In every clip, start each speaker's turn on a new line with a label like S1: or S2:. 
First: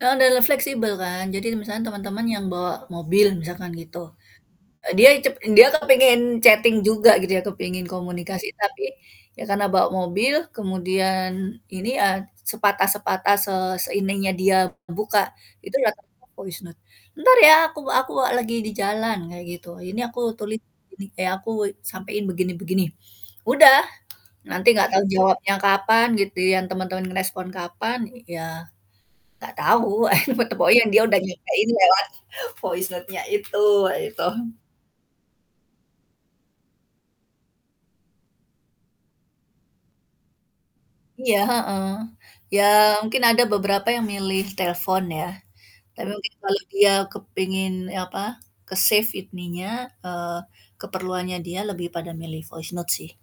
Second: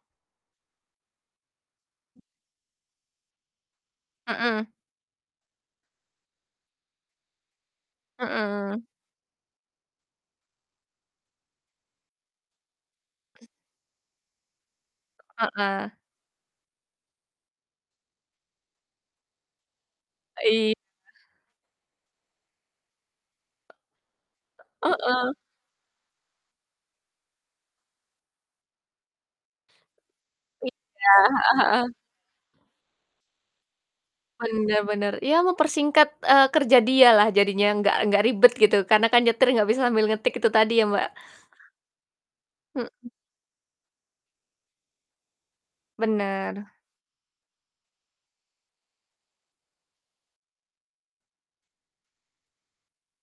S1: Heeh, dan le fleksibel, kan. Jadi misalnya teman-teman yang bawa mobil misalkan, gitu.
S2: Hmm.
S1: Eee, dia cep dia kan pengen chatting juga gitu ya, kepingin komunikasi. Tapi
S2: Hmm.
S1: ya karena bawa mobil kemudian ini ya, sepatah-sepatah
S2: Mmm.
S1: se seininya dia buka itulah
S2: Heeh.
S1: tampak voice note, "Entar ya aku aku lagi di jalan," kayak, gitu. Ini aku tulip
S2: Eee, i
S1: gini kayak aku sampein begini begini. Udah nanti nggak tau
S2: Heeh.
S1: jawabnya kapan gitu yang temen-temen ngerespon kapan, ya, nggak tau
S2: Iya,
S1: [unintelligible] dia udah
S2: heeh
S1: nyampain
S2: heeh.
S1: lewat voice note, itu wah itu.
S2: Bener bener. Iya mempersingkat, eee, kerja dia lah jadinya nggak nggak ribet gitu. Karena kan nyetir nggak bisa sambil ngetik itu tadi ya, Mbak.
S1: Iya. Heeh. Ya,
S2: Hmm.
S1: mungkin ada beberapa yang milih telepon, ya. Tapi mungkin kalau
S2: Bener.
S1: dia kepingin apa ke save ininya, eee, keperluannya dia lebih pada milih voice note, sih.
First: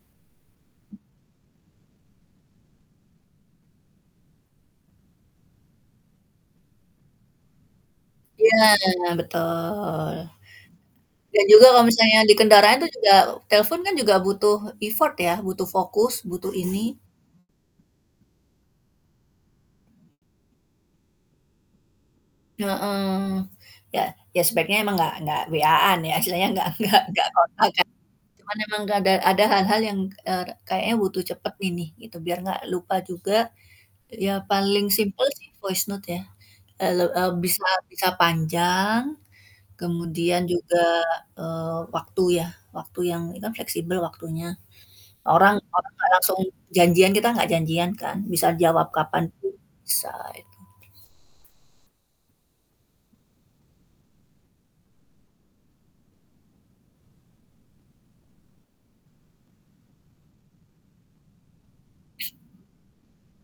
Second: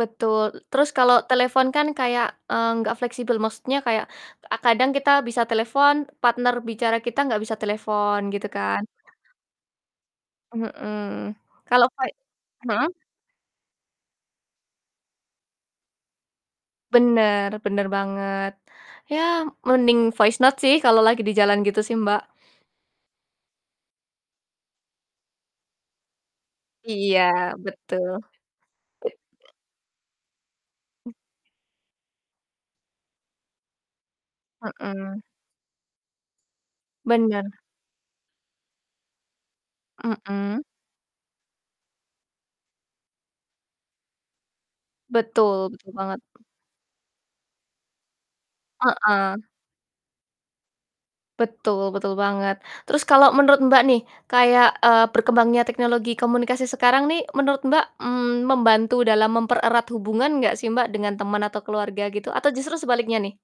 S2: Betul, terus kalau telepon kan kayak, eee, nggak fleksibel. Maksudnya kayak, eee, kadang kita bisa telepon, partner bicara kita nggak bisa telepon gitu
S1: Iya
S2: kan.
S1: betul.
S2: Mhm.
S1: Dan juga kalau
S2: Kalau voi
S1: misalnya di kendaraan itu,
S2: hmm?
S1: juga, telepon kan juga butuh effort ya, butuh fokus butuh ini.
S2: Bener bener banget. Ya, mending voice note, sih kalau lagi di jalan gitu sih, Mbak.
S1: Heeh. Ya ya, sebaiknya emang nggak nggak WA-an ya, istilahnya nggak nggak
S2: Iya,
S1: nggak kontakan,
S2: betul.
S1: cuman emang nggak ada ada hal-hal yang, eee, ka kayaknya
S2: Mmm.
S1: butuh cepet ini gitu, biar nggak lupa juga, ya paling
S2: Hmm.
S1: simpel sih, voice note, ya, eee, le eee,
S2: Bener.
S1: bisa bisa panjang kemudian
S2: Hmm.
S1: juga, eee, waktu, ya waktu yang ini kan fleksibel waktunya. Orang
S2: Betul betul
S1: orang nggak
S2: banget.
S1: langsung janjian, kita nggak janjian, kan, bisa jawab kapan
S2: Heeh.
S1: pun bisa, itu.
S2: Betul betul banget. Terus kalau menurut, Mbak, nih kayak, eee, berkembangnya teknologi komunikasi sekarang nih menurut, Mbak, mmm, membantu dalam mempererat hubungan nggak sih, Mbak, dengan teman atau keluarga, gitu? Atau justru sebaliknya nih?